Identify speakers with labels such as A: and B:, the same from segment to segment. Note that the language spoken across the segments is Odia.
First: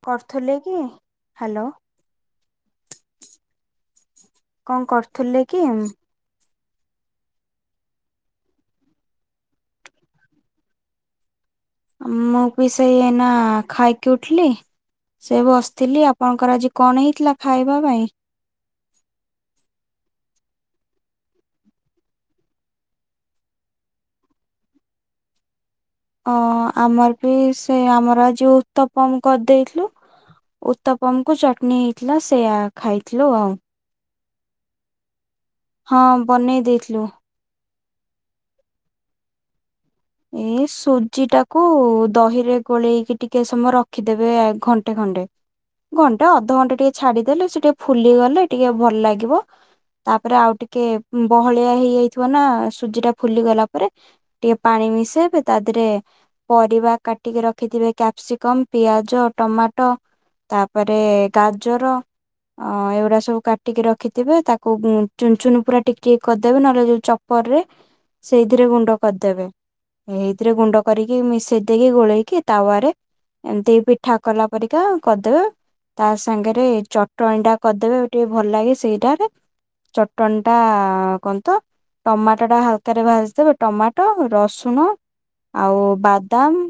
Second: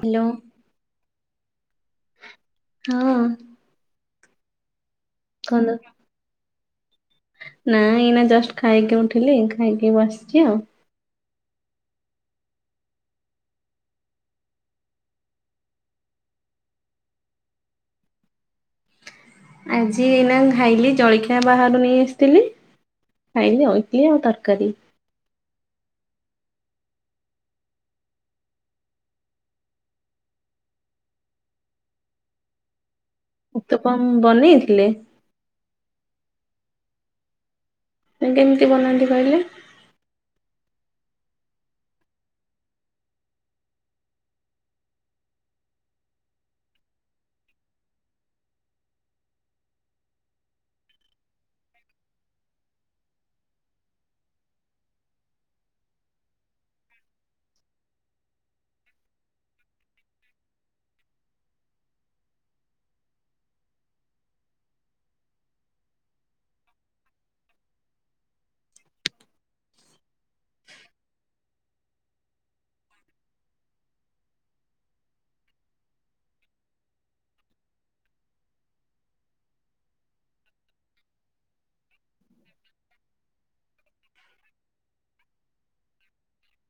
A: ହ୍ୟାଲୋ
B: କରୁଥିଲେ କି [inaudible] ହ୍ୟାଲୋ।
A: ହଁ
B: କଣ କରୁ ଥିଲେ କି
A: ନାଇ ଏଇନା ଜଷ୍ଟ ଖାଇକି ଉଠିଲି ଖାଇକି ଆସିଛି ଆଉ।
B: ମୁଁ ବି ସେଇନା ଖାଇକି ଉଠିଲି ସେ ବ ବସିଥିଲି ଆପଣଙ୍କର ଆଜି କଣ ହେଇଥିଲା ଖାଇବା ପାଇଁ?
A: ଆଜି ଏଇନା ଖାଇଲି ଜଳଖିଆ ବାହାରୁ ନେଇ ଆସିଥିଲି ଖାଇଲି ଇଡଲି ଆଉ ତରକାରୀ।
B: ଅ ଆମର ବି ସେ ଆମର ଯୋଉ ଉତ୍ତପମ କରିଦେଇଥିଲୁ ଉତ୍ତପମ କୁ ଚଟଣି ହେଇଥିଲା ସେୟା ଖାଇ ହଲୋ ଆଉ।
A: ହଁ ବନେଇଥିଲେ?
B: ହଁ ବନେଇ ଦେଇଥିଲୁ।
A: କେମିତି ବନାନ୍ତି କହିଲେ?
B: ଏଇ ସୁଜି ଟାକୁ ଦହିରେ ଗୋଳେଇକି ଟିକେ ସମୟ ରଖିଦେବେ ଘଣ୍ଟେ ଖଣ୍ଟେ ଘଣ୍ଟେ ଅଧଘଣ୍ଟେ ଟିକେ ଛାଡିଦେଲେ ସେ ଟିକେ ଫୁଲି ଗଲେ ଟିକେ ଭଲ ଲାଗିବ ତାପରେ ଆଉ ଟିକେ ବହଳିଆ ହେଇଯାଇଥିବ ନା ସୁଜି ଟା ଫୁଲି ଗଲା ପରେ ଟିକେ ପାଣି ମିଶାଇବେ ତା ଦେହରେ ପରିବା କାଟିକି ରଖିଥିବେ କ୍ୟାପ୍ସିକମ୍ ପିଆଜ ଟମାଟୋ ତାପରେ ଗାଜର ଏଗୁଡ଼ା ସବୁ କାଟିକି ରଖିଥିବେ ତାକୁ ଚୁନ ଚୁନ ପୁରା ଟିକ ଟିକ କରିଦେବେ ନହେଲେ ଯଉ ଚପର ରେ ସେଇଥିରେ ଗୁଣ୍ଡ କରିଦେବେ। ଏଇଥିରେ ଗୁଣ୍ଡ କରିକି ମିଶେଇ ଦେଇକି ଗୋଳେଇକି ତାୱରେ ଏମିତି ପିଠା କଲା ପରିକା କରିଦେବେ ତା ସାଙ୍ଗରେ ଚଟଣି ଟା କରିଦେବେ ଟିକେ ଭଲ ଲାଗେ ସେଇଟାରେ ଚଟଣି ଟା କଣତ ଟମାଟୋ ଟା ହାଲକାରେ ଭାଜିଦବେ ଟମାଟୋ ରସୁଣ ଆଉ ବାଦାମ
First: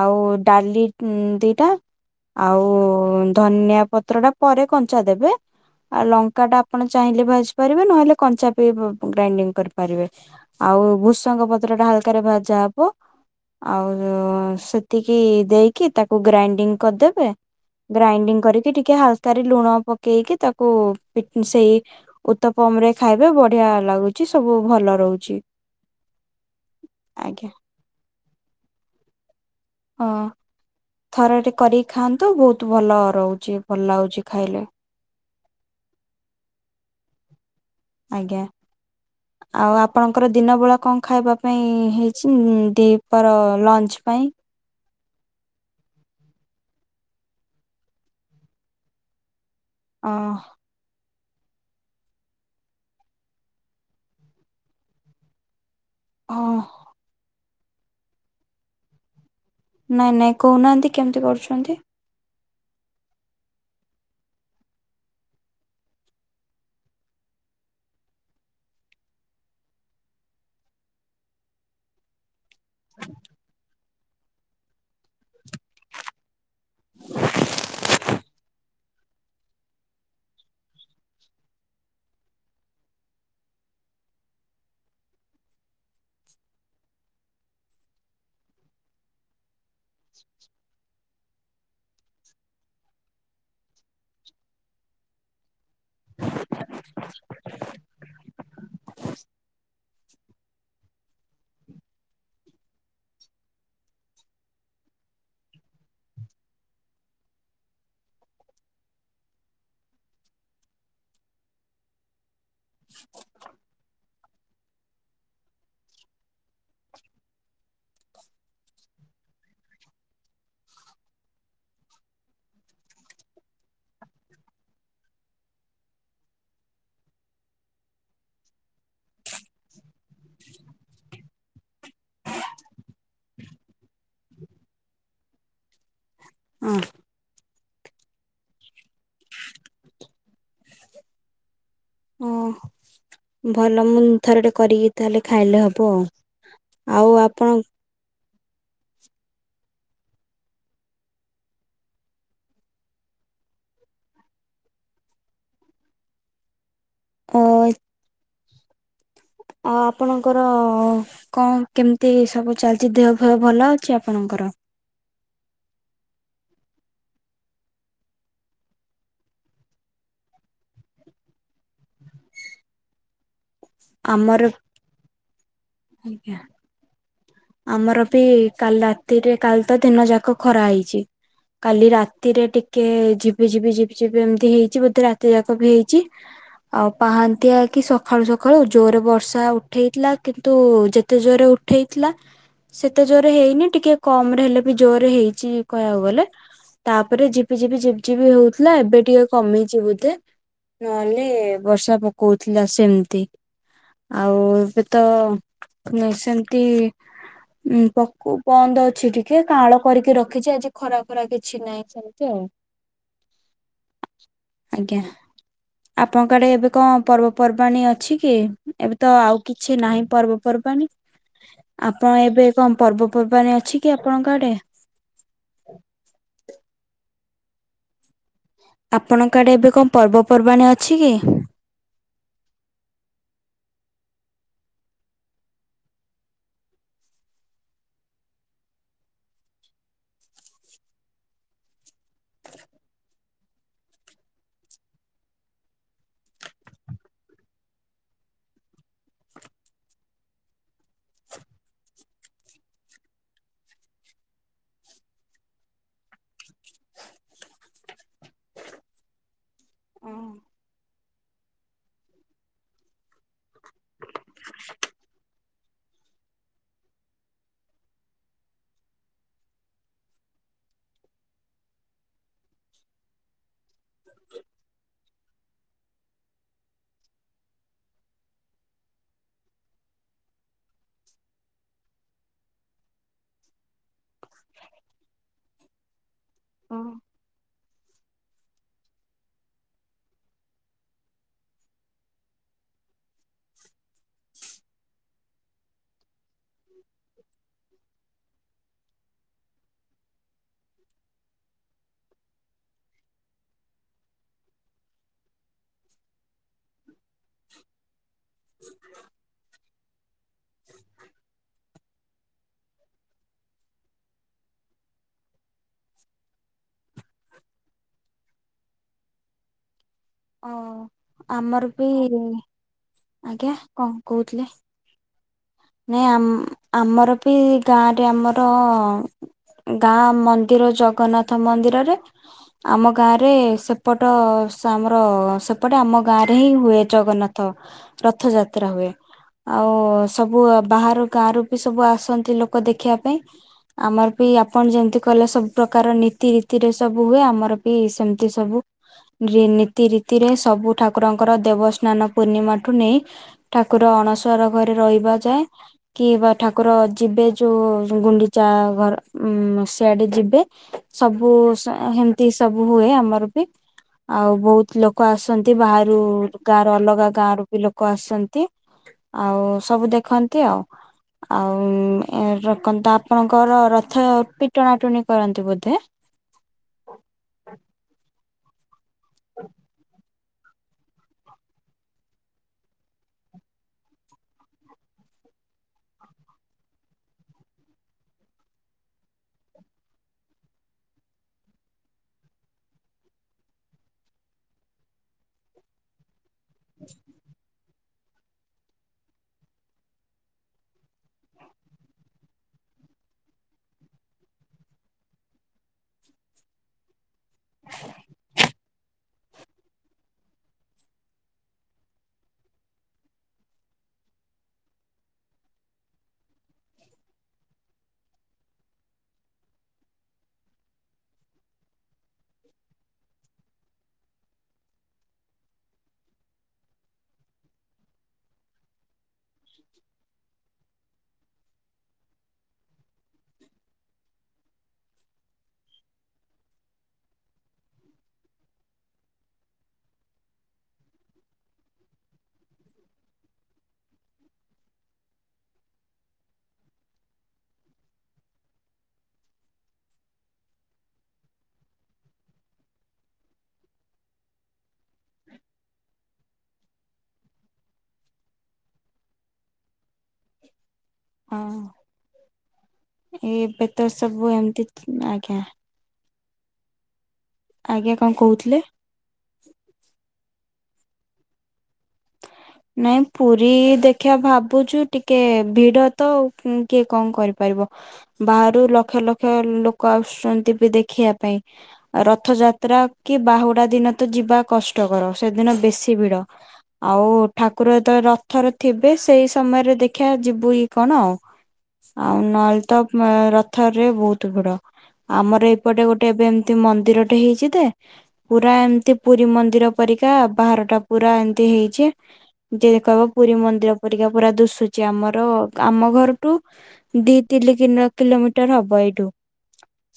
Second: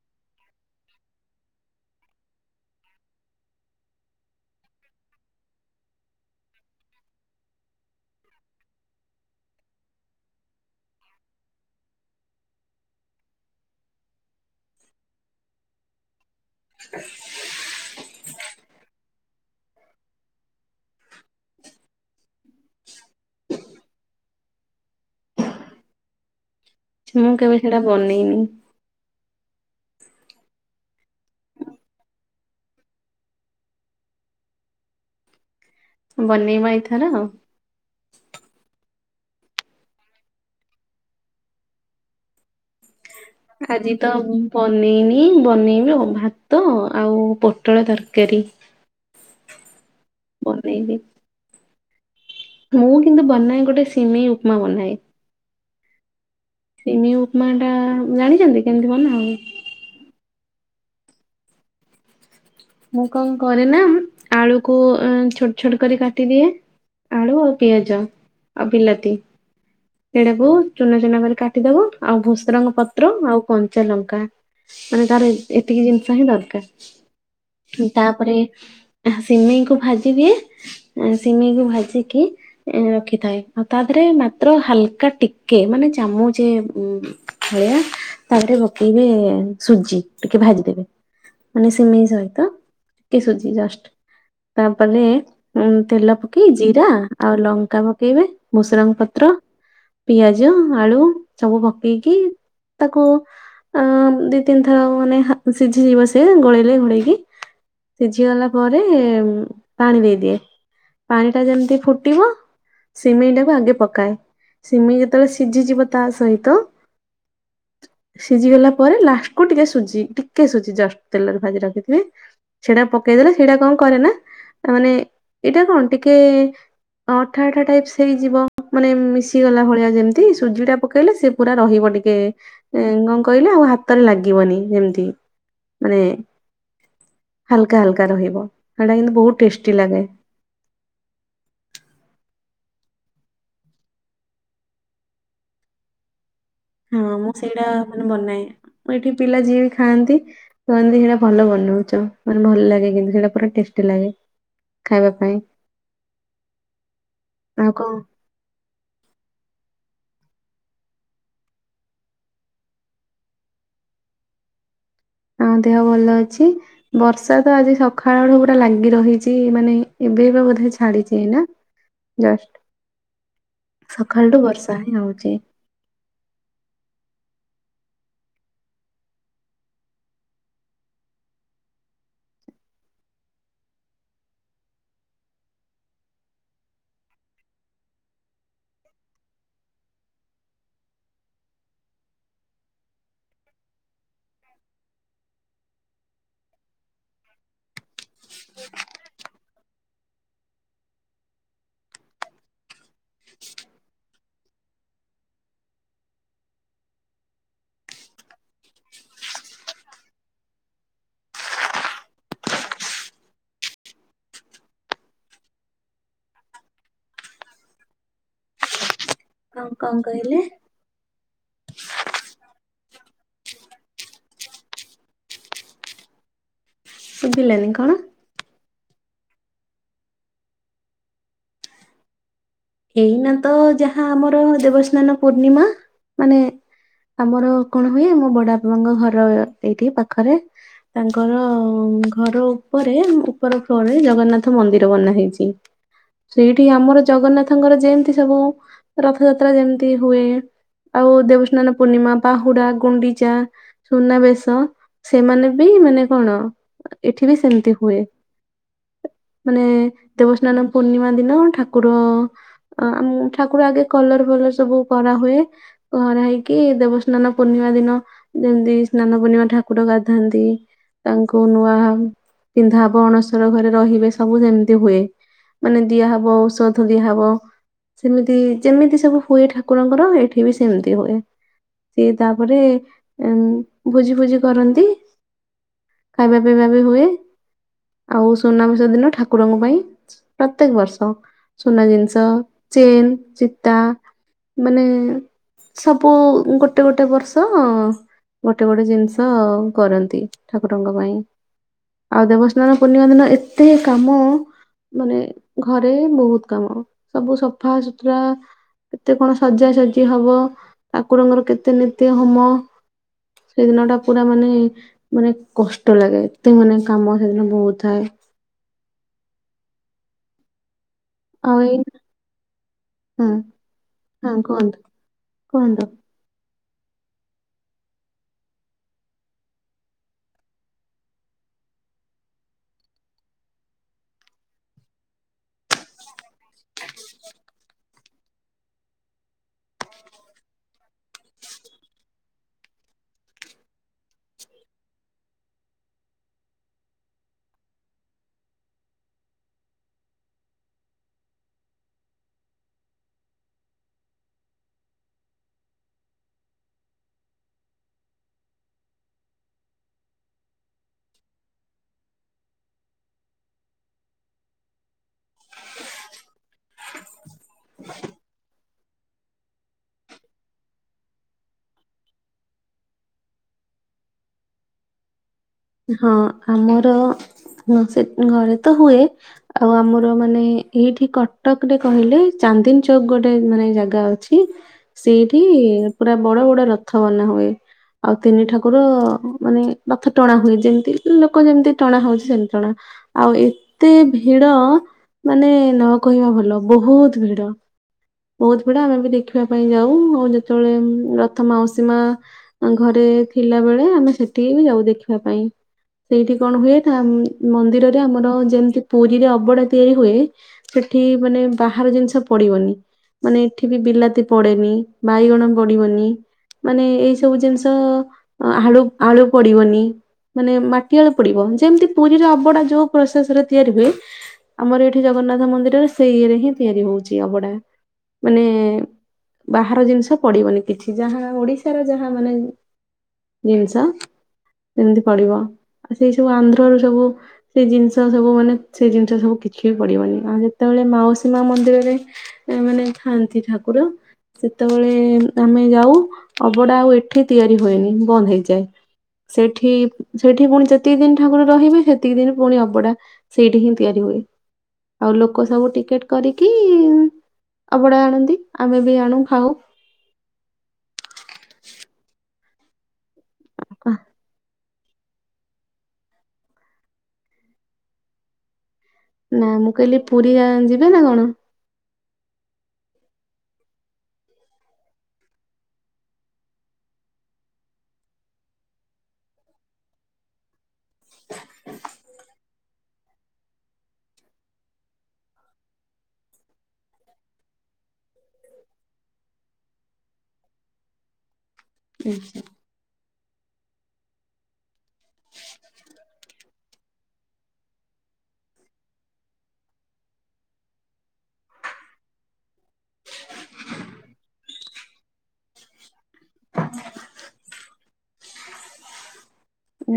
B: ଆଉ ଡାଲି ଦିଟା ଆଉ ଧନିଆ ପତ୍ର ଟା ପରେ କଞ୍ଚା ଦେବେ ଆଉ ଲଙ୍କା ଟା ଆପଣ ଚାହିଁଲେ ଭାଜି ପାରିବେ ନହେଲେ କଞ୍ଚା ବି ଗ୍ରାଇଣ୍ଡିଙ୍ଗ କରିପାରିବେ ଆଉ ଭୁସଙ୍ଗ ପ ଟା ହାଲ ଭାଜା ହବ ଆଉ ସେତିକି ଦେଇକି ତାକୁ ଗ୍ରାଇଣ୍ଡିଙ୍ଗ୍ କରିଦେବେ ଗ୍ରାଇଣ୍ତିଙ୍ଗ୍ କରି ଟିକେ ହାଲ୍କା ରେ ଲୁଣ ପକେଇକି ତାକୁ ସେଇ ଉତ୍ତପମ ରେ ଖାଇବେ ବଢିଆ ଲାଗୁଛି ସବୁ ଭଲ ରହୁଛି।
A: ମୁଁ
B: ଆଜ୍ଞା।
A: କେବେଳ ସେଟା ବନେଇନି।
B: ହଁ ଥରେ ଟେ କରିକି ଖାଆନ୍ତୁ ବହୁତ ଭଲ ରହୁଛି ଭଲ ଲାଗୁଛି ଖାଇଲେ।
A: ବନେଇବା ଏ ଥର ଆଉ।
B: ଆଜ୍ଞା ଆଉ ଆପଣଙ୍କର ଦିନ ବେଳା କଣ ଖାଇବା ପାଇଁ ହେଇଛି। ଲଞ୍ଚ
A: ଆଜି ତ
B: ପାଇଁ?
A: ବନେଇନି ହିଁ ବନେଇବି ଭାତ ଆଉ ପୋଟଳ ତରକାରୀ।
B: ଅ
A: ବନେଇବି ମୁଁ କିନ୍ତୁ ବନାଏ ଗୋଟେ ସିମେଇ ଉପମା ବନାଏ।
B: ହଁ।
A: ମାନ୍ ଟା ଜାଣିଛନ୍ତି କେମିତି ବନା ହୁଏ।
B: ନାଇଁ ନାଇଁ କହୁନାହାନ୍ତି କେମିତି କରୁଛନ୍ତି।
A: ମୁଁ କଣ କରେ ନା ଆଳୁକୁ ଛୋଟ ଛୋଟ କରି କାଟିଦିଏ ଆଳୁ ଆଉ ପିଆଜ ଆଉ ବିଲାତି। ସେଡ଼ାକୁ ଚୁନା ଚୁନା କରି କାଟିଦବ ଆଉ ଭସରଙ୍ଗ ପତ୍ର ଆଉ କଞ୍ଚା ଲଙ୍କା ମାନେ ତାର ଏତିକି ଜିନିଷ ହିଁ ଦରକାର ତାପରେ ସିମେଇକୁ ଭାଜି ଦିଏ ସିମେଇକୁ ଭାଜିକି ରଖିଥାଏ ଆଉ ତା ପରେ ମା ତ୍ର ହାଲକା ଟିକେ ମାନେ ଚାମଚେ ଭଳିଆ ତାପରେ ପକେଇବେ। ସୁଜି ଟିକେ ଭାଜିଦେବେ ମାନେ ସିମେଇ ସହିତ ଟିକେ ସୁଜି ଜଷ୍ଟ ତାପରେ। ଉ ତେଲ ପକେଇ ଜିରା ଆଉ ଲଙ୍କା ପକେଇବେ ଭୁସରଙ୍ଗ ପତ୍ର ପତ୍ର ପିଆଜ ଆଳୁ ସବୁ ପକେଇକି ତାକୁ ଦି ତିନିଥର ମାନେ ସିଝିଯିବ ସେ ଗୋଳେଇଲେ ଘୋଳେଇକି ସିଝି ଗଲା ପରେ ପାଣି ଦେଇଦିଏ ପାଣି ଟା ଯେମିତି ଫୁଟିବ ସିମେଇ ଟା‌ କୁ ଆଗେ ପ ସିମେଇ ଯେତେବେଳେ ସିଝିଯିବ ତା ସହିତ ସିଝି ଗଲା ପରେ ଲାଷ୍ଟ କୁ ଟିକେ ସୁଜି ଟିକେ ସୁଜି ଜଷ୍ଟ ତେଲରେ ଭାଜି ରଖିଥିବେ ସେଟା ପକେଇଦେଲେ ସେଇଟା କଣ କରେ ନା ତା ମାନେ ଏଇଟା କଣ ଟିକେ ଅଠା ଅଠା ଟାଇପସେ ହେଇଯିବ। ମାନେ ମିଶିଗଲା ଭଳିଆ ଯେମିତି ସୁଜି ଟା ପକେଇଲେ ସେ ପୁରା ରହିବ ଟିକେ କଣ କହିଲେ ଆଉ ହାତରେ ଲାଗିବନି ଯେମତି। ମନେ
B: ହଁ
A: ହାଲକା ହାଲକା ରହିବ ସେଟା କିନ୍ତୁ ବହୁତ ଟେଷ୍ଟି ଲାଗେ।
B: ଓ ଭଲ ମୁଁ ଥରେ ଟେ କରିକି ତାହେଲେ ଖାଇଲେ ହବ ଆଉ।
A: ହଁ
B: ଆଉ
A: ମୁଁ
B: ଆପଣ
A: ସେଇଟା ମାନେ ବନାଏ। ଏଠି ପିଲା ଯିଏ ବି ଖାଆନ୍ତି କହନ୍ତି ସେଇଟା ଭଲ ବନଉଛ ମାନେ ଭଲ ଲାଗେ କିନ୍ତୁ ସେଇଟା ପୁରା ଟେଷ୍ଟି ଲାଗେ ଖାଇବା ପାଇଁ।
B: ଅ
A: ଆଉ କଣ
B: ଆଉ ଆପଣଙ୍କର କଣ କେମିତି ସବୁ ଚାଲିଛି ଦେହ ଫେହ ଭଲ ଅଛି ଆପଣଙ୍କର?
A: ହଁ ଦେହ ଭଲ ଅଛି ବର୍ଷା ତ ଆଜି ସକାଳ ବେଳୁ ପୁରା ଲାଗି ରହିଛି ମାନେ ଏବେ ଏବେ ବୋଧେ ଛାଡିଛି ଏଇନା ଜଷ୍ଟ। ସକାଳଠୁ ବର୍ଷା ହିଁ ହଉଚି।
B: ଆଜ୍ଞା ଆମର ବି କାଲି ରାତିରେ କାଲି ତ ଦିନ ଯାକ ଖରା ହେଇଛି କାଲି ରାତିରେ ଟିକେ ଝିିବି ଝିିବି ଝିିବି ଝିିବି ଏମିତି ହେଇଛି ବୋଧେ ରାତି ଯାକ ବି ହେଇଛି ଆଉ ପାହାନ୍ତିଆ କି ସକାଳୁ ସକାଳୁ ଜୋରରେ ବର୍ଷା ଉଠେଇଥିଲା କି ତୁ ଯେତେ ଜୋରରେ ଉଠେଇଥିଲା ସେତେ ଜୋରରେ ହେଇନି ଟିକେ କମ ରେ ହେଲେ ବି ଜୋରରେ ହେଇଛି କହିବାକୁ ଗଲେ ତାପରେ ଝିପି ଝିପି ଝିପିଝିପି ହଉଥିଲା ଏବେ ଟିକେ କମେଇଛି ବୋଧେ ନହେଲେ ବର୍ଷା ପକଉଥିଲା ସେମିତି ଆଉ ଏବେ ତ ନଁ ସେମିତି ପ ବନ୍ଦ ଅଛି ଟିକେ କାଳ କରିକି ରଖିଛି ଆଜି ଖରା ଖରା କିଛି ନାହିଁ ସେମିତି ଆଉ ଆଜ୍ଞା। ଆପଣଙ୍କ ଆଡେ ଏବେ କଣ ପର୍ବପର୍ବାଣିୀ ଅଛି କି ଏବେ ତ ଆଉ
A: କଣ
B: କିଛି
A: କଣ
B: ନାହିଁ
A: କହିଲେ
B: ପର୍ବପର୍ବାଣିୀ ଆପଣ ଏବେ କଣ ପର୍ବପର୍ବାଣୀ ଅଛି କି ଆପଣଙ୍କ ଆଡେ?
A: ଶୁଭିଲାନି କଣ?
B: ଆପଣଙ୍କ ଆଡେ ଏବେ କଣ ପର୍ବପର୍ବାଣିୀ ଅଛି କି?
A: ଏଇନା ତ ଯାହା ଆମର ଦେବସ୍ନାନ ପୂର୍ଣ୍ଣିମା ମାନେ ଆମର କଣ ହୁଏ ଆମ ବଡ ବାପାଙ୍କ ଘର ଏଇଠି ପାଖରେ ତାଙ୍କର ଘର ଉପରେ ଉପର ଫ୍ଲୋରରେ ଜଗନ୍ନାଥ ମନ୍ଦିର ବନା ହେଇଛି ସେଇଠି ଆମର ଜଗନ୍ନାଥ ରଥଙ୍କର ଯେମିତି ସବୁ ରଥଯାତ୍ରା ଯେମିତି ହୁଏ ଆଉ ଦେବସ୍ନାନ ପୂର୍ଣ୍ଣିମା ବାହୁଡା ଗୁଣ୍ଡିଚା ସୁନାବେେଶ ସେମାନେ ବି ମାନେ କଣ ଏଠି ବି ସେମିତି ହୁଏ। ମାନେ ଦେବସ୍ନାନ ପୂର୍ଣ୍ଣିମା ଦିନ ଠାକୁର ଆ ଆମ ଠାକୁର ଆଗେ କଲର ଭଲଶ୍ ସବୁ କରାହୁଏ କରା ହେଇକି ଦେବସ୍ନାନ ପୂର୍ଣ୍ଣିମା ଦିନ ଯେମିତି ସ୍ନାନ ପୂର୍ଣ୍ଣିମା ଠାକୁର ଗାଧାନ୍ତି, ତାଙ୍କୁ ନୂଆ ହମ୍ ପିନ୍ଧା ହବ ଅଣସର ଘରେ ରହିବେ ସବୁ ଯେମିତି ହୁଏ, ମାନେ ଦିଆହବ ଔଷଧ ଦିଆ ହବ ସେମିତି ଯେମିତି ସବୁ ହୁଏ ଠାକୁରଙ୍କର ଏଠି ବି ସେମିତି ହୁଏ ସିଏ ତାପରେ ଏମ୍ ଭୋଜି ଫୋଜି କରନ୍ତି ଖାଇବା ପିଇବା
B: ଓ
A: ବି ହୁଏ। ଆଉ ସୁନା ବେଶ ଦିନ ଠାକୁରଙ୍କ ପାଇଁ ଚ୍ ପ୍ରତ୍ୟେକ ବର୍ଷ ସୁନା ଜିନିଷ ଚେନ୍ ଚିତା ମାନେ ସବୁ ଉ ଗୋଟେ ଗୋଟେ ବର୍ଷ ଗୋଟେ ଗୋଟେ ଜିନିଷ ଆଉ କରନ୍ତି ଠାକୁରଙ୍କ ପାଇଁ, ଆଉ ଦେବସ୍ନାନ ପୂର୍ଣ୍ଣିମା ଦିନ ଏତେ ଏ କାମ ମାନେ ଘରେ ବହୁତ କାମ ସବୁ ସଫା ସୁତୁରା କେତେ କଣ ସଜା ସଜ୍ କେ ହବ ଠାକୁରଙ୍କର କେତେ ନିତି ହୋମ, ସେ ଦିନ ଟା ପୁରା ମାନେ ମାନେ କଷ୍ଟ ଲାଗେ, ଏତେ ମାନେ କାମ ସେ ଦିନ ବହୁତ ଥାଏ।
B: ଓ।
A: ଆଉ
B: ଆମର
A: ଏଇ
B: ବି ଇ
A: ହଁ
B: ଆଜ୍ଞା କଣ
A: ହଁ
B: କହୁଥିଲେ
A: କୁହନ୍ତୁ କୁହନ୍ତୁ
B: ନାଇ ଆମ୍ ଆମର ବି ଇ ଗାଁରେ ଆମର ଅ ଗାଁ ମନ୍ଦିର ଜଗନ୍ନାଥ ମନ୍ଦିରରେ ଆମ ଗାଁରେ ସେପଟ ସାମ ର ଅ ସେପଟେ ଆମ ଗାଁ ରେ ହିଁ ହୁଏ ଜଗନ୍ନାଥ ରଥଯାତ୍ରା ହୁଏ, ଆଉ ଉ ସବୁ ବାହାର ଗାଁ ରୁ ବି ସବୁ ଆସନ୍ତି ଲୋକ ଦେଖିଆ ପାଇଁ ଆମର ବି ଆପଣ ଯେମିତି କହିଲେ ସବୁ ପ୍ରକାର ନୀତି ରୀତିରେ ସବୁ ହୁଏ ଆମର ବି ସେମିତି ସବୁ ରିନି ତି ରିତିରେ ସବୁ ଠାକୁରଙ୍କର ଦେବସ୍ନାନ ପୂର୍ଣ୍ଣିମା ଠୁ ନେଇ ଠାକୁର ଅଣସର ଘରେ ରହିବା ଯାଏ କି ବା ଠାକୁର ଯିବେ ଯୋ ଓ ଗୁଣ୍ଡିଚା ଆ ଘର ଉମ୍ ସିଆଡେ ଯିବେ ସବୁ ସେହ୍ ହେମିତି ସବୁ ହୁଏ ଆମର ବି ଆଉ ବହୁ ଲୋକ ଆସନ୍ତି ବାହାରୁ ଉ ଗାଁ ରୁ ଅଲଗା ଗାଁ ରୁ ବି ଲୋକ ଆସନ୍ତି ଆଉ ସବୁ ଦେଖନ୍ତି ଆଉ ଆଉ ଉ ଏ ରଖନ୍ତି ଆପଣଙ୍କର ରଥ ପି ଟଣା ଟଣି କରନ୍ତି। ବୋଧେ?
A: ହଁ ଆମର ହଁ ସେ ଘର ତ ହୁଏ ଆଉ ଆମ ର ମାନେ ଏଇଠି କଟକ୍ ରେ କହିଲେ ଚାନ୍ଦିନୀ ଚୌକ୍ ଗୋଟେ ମାନେ ଜାଗା ଅଛି ସେଇଠି ଇ ପୁରା ବଡ ବଡ ରଥ ବନା ହୁଏ ଆଉ ତିନି ଠାକୁର ଅ ମାନେ ରଥ ଟଣା ହୁଏ ଯେମିତି ମ୍ ଲୋକ ଯେମିତି ଟଣା ହଉଛି ସେମିତି ଟଣା ଆଉ ଏତେ ଭିଡ ମାନେ ନ କହିବା ଭଲ। ଲ ବହୁତ ଭିଡ। ବହୁତ ଭିଡ ଆମେ ବି ଦେଖିବା ପାଇଁ ଯାଉ ଉ, ଆଉ ଯେତେବେଳେ ଉମ୍ ରଥ ମାଉସୀ ମା ଘରେ ଥିଲା ବେଳେ ଆମେ ସେଠିକି ବି ଯାଉ ଦେଖିବା ପାଇଁ, ସେଇଠି କଣ ହୁଏ ଠାମ୍ ମନ୍ଦିରରେ ଆମର ଯେମିତି ପୁରୀରେ ଅବଡା ତିଆରି ହୁଏ ସେଠି ମାନେ ବାହାର ଜିନିଷ ପଡିବନି। ମାନେ ଏଠି ବି ବିଲାତି ପଡେନି, ବାଇଗଣ ପଡିବନି ମାନେ ଏଇ ସବୁ ଜିନିଷ ଅ ଆଳୁ ଆଳୁ ପଡିବନି, ମାନେ ମାଟି ଆଳୁ ପଡିବ, ଯେମିତି ପୁରୀରେ ଅବଡା ଯୋଉ ପ୍ରୋସେସ ରେ ତିଆରି ହୁଏ ଆମର ଏଠି ଜଗନ୍ନାଥ ମନ୍ଦିରରେ ସେଇରେ ହିଁ ତିଆରି ହଉଛି ଅବଢା। ମାନେ ଏ ବାହାର ଜିନିଷ ପଡିବନି। କିଛି ଯାହା ଓଡିଶାର ଯାହା ମାନେ ମ୍ ଜିନିଷ ସେମିତି ପଡିବ ସେଇ ସବୁ ଆନ୍ଧ୍ରରୁ ସବୁ ସେଇ ଜିନିଷ ସବୁ ମାନେ ସେ ଜିନିଷ ସବୁ କିଛି ବି ପଡିବନି ଆଉ ଯେତେବେଳେ ମାଉସୀ ମା ମନ୍ଦିରରେ ଆ ମାନେ ଥାଆନ୍ତି ଠାକୁର, ସେତେବେଳେ ଏ ଆମେ ଯାଉ, ଅବଡା ଆଉ ଏଠି ତିଆରି ହୁଏନି ବନ୍ଦ ହେଇଯାଏ ସେଠି ପ୍ ସେଠି ପୁଣି ଯେତିକି ଦିନ ଠାକୁର ରହିବେ ସେତିକି ଦିନ ପୁଣି ଅବଡା ସେଇଠି ହିଁ ତିଆରି ହୁଏ। ଆଉ ଲୋକ ସବୁ ଟିକେଟ୍ କରିକି ଇ ଆପଣ ଆଣନ୍ତି ଆମେ ବି ଆଣୁ ଖାଉ।
B: ହଁ। ଏ ଏବେ ତ ସବୁ ଏମିତି ମ୍ ଆଜ୍ଞା। ଆଜ୍ଞା କଣ କହୁଥିଲେ?
A: ନା ମୁଁ କହିଲି ପୁରୀ। ଯିବେ ନା କଣ?
B: ନାଇଁ ପୁରୀ ଦେଖିବା ଭାବୁଛୁ ଟିକେ ଭିଡ ତ କିଏ କଣ କରିପାରିବ ବାହାରୁ ଲକ୍ଷ ଲକ୍ଷ ଲୋକ ଆସୁଛନ୍ତି ବି ଦେଖିବା ପାଇଁ ରଥ ଯାତ୍ରା କି ବାହୁଡା ଦିନ ତ ଯିବା କଷ୍ଟକର ସେଦିନ ବେଶୀ ଭିଡ ଆଉ। ଠାକୁର ଯେତେବେଳେ ରଥରେ ଥିବେ ସେଇ ସମୟରେ ଦେଖିବା ଯିବୁ କି କଣ ଆଉ। ଆଉ ନହଲେ ତ। ରଥରେ ବହୁତ ଭିଡ ଆମର ଏପଟେ ଗୋଟେ ଏବେ ଏମିତି ମନ୍ଦିରଟେ ହେଇଛି ଯେ ପୁରା ଏମତି ପୁରୀ ମନ୍ଦିର ପରିକା ବାହାର ଟା ପୁରା ଏମତି ହେଇଛି। ଯେ କହିବ ପୁରୀ ମନ୍ଦିର ପରିକା ପୁରା ଦୁଶୁଛି ଆମର ଆମ ଘରଠୁ ଦି ତିନି କିଲ କିଲୋମିଟର ହବ ଏଇଠୁ।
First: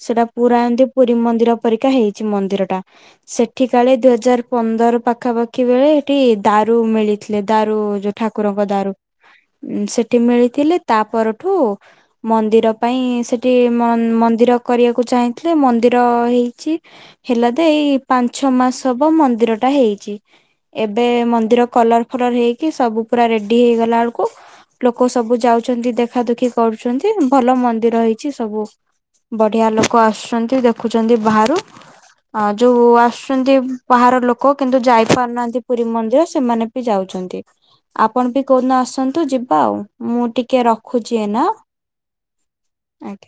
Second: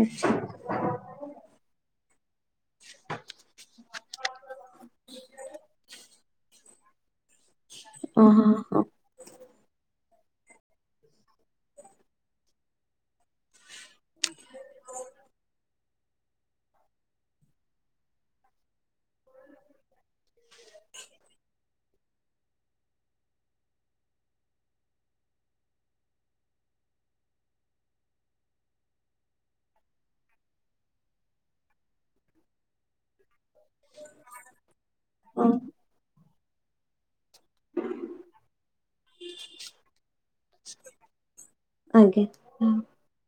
B: ସେଟା ପୁରା ଏମିତି ପୁରୀ ମନ୍ଦିର। ପରିକା ହେଇଛି ମନ୍ଦିର ଟା ସେଠି କାଳେ ଦୁଇ ହଜାର ପନ୍ଦର ପାଖାପାଖି ବେଳେ ଏଠି ଦାରୁ ମିଳି ଥିଲେ। ଦାରୁ ଯୋଉ ଠାକୁରଙ୍କ
A: ଓହୋ
B: ଦାରୁ। ଉ ସେଠି ମିଳିଥିଲେ ତା ପରଠୁ ମନ୍ଦିର ପାଇଁ ସେଠି ମନ୍ଦିର କରିବାକୁ ଚାହିଁଥିଲେ ମନ୍ଦିର ହେଇଛି ହେଲା ଦେ ଏଇ ପାଞ୍ଚ ଛ ମାସ ହବ ମନ୍ଦିର ଟା ହେଇଛି ଏବେ ମନ୍ଦିର କଲର। ଫଲର ହେଇକି ସବୁ ପୁରା ରେଡି ହେଇଗଲା ବେଳକୁ ଲୋକ ସବୁ ଯାଉଛନ୍ତି ଦେଖା ଦୁଖି କରୁଛନ୍ତି ଭଲ ମନ୍ଦିର ହେଇଛି ସବୁ ବଢିଆ ଲୋକ ଆସୁଛନ୍ତି ଦେଖୁଛନ୍ତି ବାହାରୁ ଆ ଯୋଉ ଆସ। ବାହାର ଲୋକ କିନ୍ତୁ ଯାଇ
A: ହଁ
B: ପାରୁନାହାନ୍ତି ପୁରୀ ମନ୍ଦିର। ମାନେ। ବି ଯାଉଛନ୍ତି। ଆପଣ ବି କୋଉଦିନ ଆସନ୍ତୁ ଯିବା ଆଉ ମୁଁ ଟିକେ। ଟିକଏ ରଖୁଛି ଏନା।
A: ଆଜ୍ଞା ହୁଁ ।
B: ଆଜ୍ଞା।